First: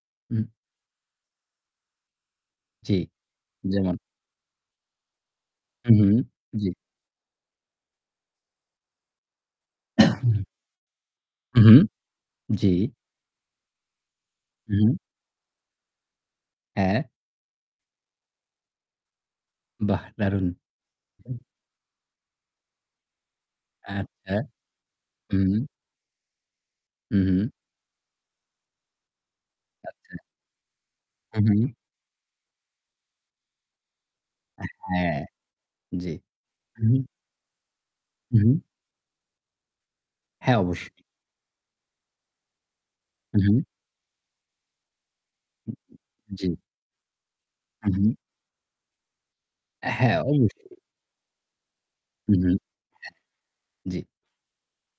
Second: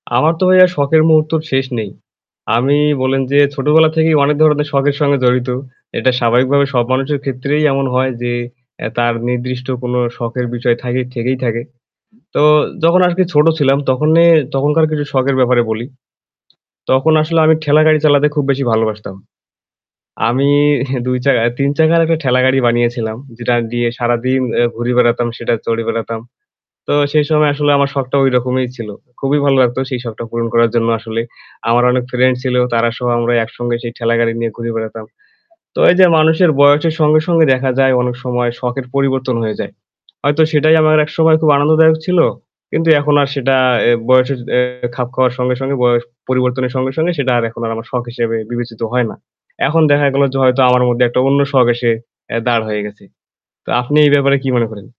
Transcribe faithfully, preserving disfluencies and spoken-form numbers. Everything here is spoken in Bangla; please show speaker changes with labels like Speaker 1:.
Speaker 1: উ
Speaker 2: আমার তো
Speaker 1: হুম।
Speaker 2: ভাইয়া শখের মুহূর্তর শেষ নেই। আমি
Speaker 1: জ্বি,
Speaker 2: বল্লেন যে ছোটবেলা
Speaker 1: যেমন?
Speaker 2: থেকেই অনেক ধরনের শখের সঙ্গে জড়িত।
Speaker 1: হু, হু,
Speaker 2: এটা স্বাভাবিকভাবে
Speaker 1: জ্বী।
Speaker 2: সব মানুষের ক্ষেত্রেই এমন হয় যে এ্যা তার নির্দিষ্ট কোনো শখের বিষয় থাকে থেকেই থাকে।
Speaker 1: উঁহু।
Speaker 2: তো
Speaker 1: জ্বি।
Speaker 2: যখন আজকে ছোট ছিলাম তখনে
Speaker 1: হু,
Speaker 2: তখনকার
Speaker 1: হু।
Speaker 2: কিছু শখের ব্যাপারে বলি।
Speaker 1: হ্যাঁ।
Speaker 2: তখন আসলে আমি ঠেলাগাড়ি চালাতে খুব বেশি ভালোবাসতাম।
Speaker 1: বাহ! দারুণ।
Speaker 2: আমি দুই চাকার তিন চাকার একটা ঠেলাগাড়ি বানিয়েছিলাম। যেটা দিয়ে
Speaker 1: আচ্ছা।
Speaker 2: সারাদিন এ্যা ঘুরে বেড়াতাম, সেটা
Speaker 1: হুম।
Speaker 2: চড়ে বেড়াতাম। তো
Speaker 1: হু,
Speaker 2: সেই সময়
Speaker 1: হু।
Speaker 2: আসলে আমার শখটা ঐরকমই ছিল। খুবই ভালো লাগতো সেই
Speaker 1: আচ্ছা।
Speaker 2: শখটা পূরণ করার জন্য আসলে।
Speaker 1: হু, হু।
Speaker 2: আমার অনেক ফ্রেন্ডস ছিল তারা সহ আমরা একসঙ্গে সেই ঠেলাগাড়ি নিয়ে ঘুরে বেড়াতাম।
Speaker 1: হ্যাঁ,
Speaker 2: তো এই যে
Speaker 1: জ্বী।
Speaker 2: মানুষের
Speaker 1: হু,
Speaker 2: বয়সের
Speaker 1: হু।
Speaker 2: সঙ্গে, সঙ্গে দেখা যায় অনেক
Speaker 1: হু,
Speaker 2: সময়
Speaker 1: হু।
Speaker 2: শখের পরিবর্তন হয়ে যায়। হয়তো
Speaker 1: হ্যাঁ
Speaker 2: সেটাই
Speaker 1: অবশ্যই।
Speaker 2: আমার একসময় খুব আনন্দদায়ক ছিল। কিন্তু এখন আর
Speaker 1: হু,
Speaker 2: সেটা
Speaker 1: হু।
Speaker 2: এ্যা বয়সের এ্যা খাপ খাওয়ার সঙ্গে, সঙ্গে বয়স
Speaker 1: জ্বী।
Speaker 2: পরিবর্তনের সঙ্গে, সঙ্গে সেটা আর এখন আর আমার
Speaker 1: হু,
Speaker 2: শখ
Speaker 1: হু।
Speaker 2: হিসেবে বিবেচিত হয় না। এখন দেখা
Speaker 1: হ্যাঁ,
Speaker 2: গেল যে হয়তো
Speaker 1: অবশ্যই।
Speaker 2: আমার মধ্যে একটা অন্য শখ এসে
Speaker 1: হু,
Speaker 2: এ্যা
Speaker 1: হু।
Speaker 2: দাঁড় হয়ে গেছে। তো
Speaker 1: অ্যা
Speaker 2: আপনি
Speaker 1: জ্বী।
Speaker 2: এই ব্যাপারে কি মনে করেন?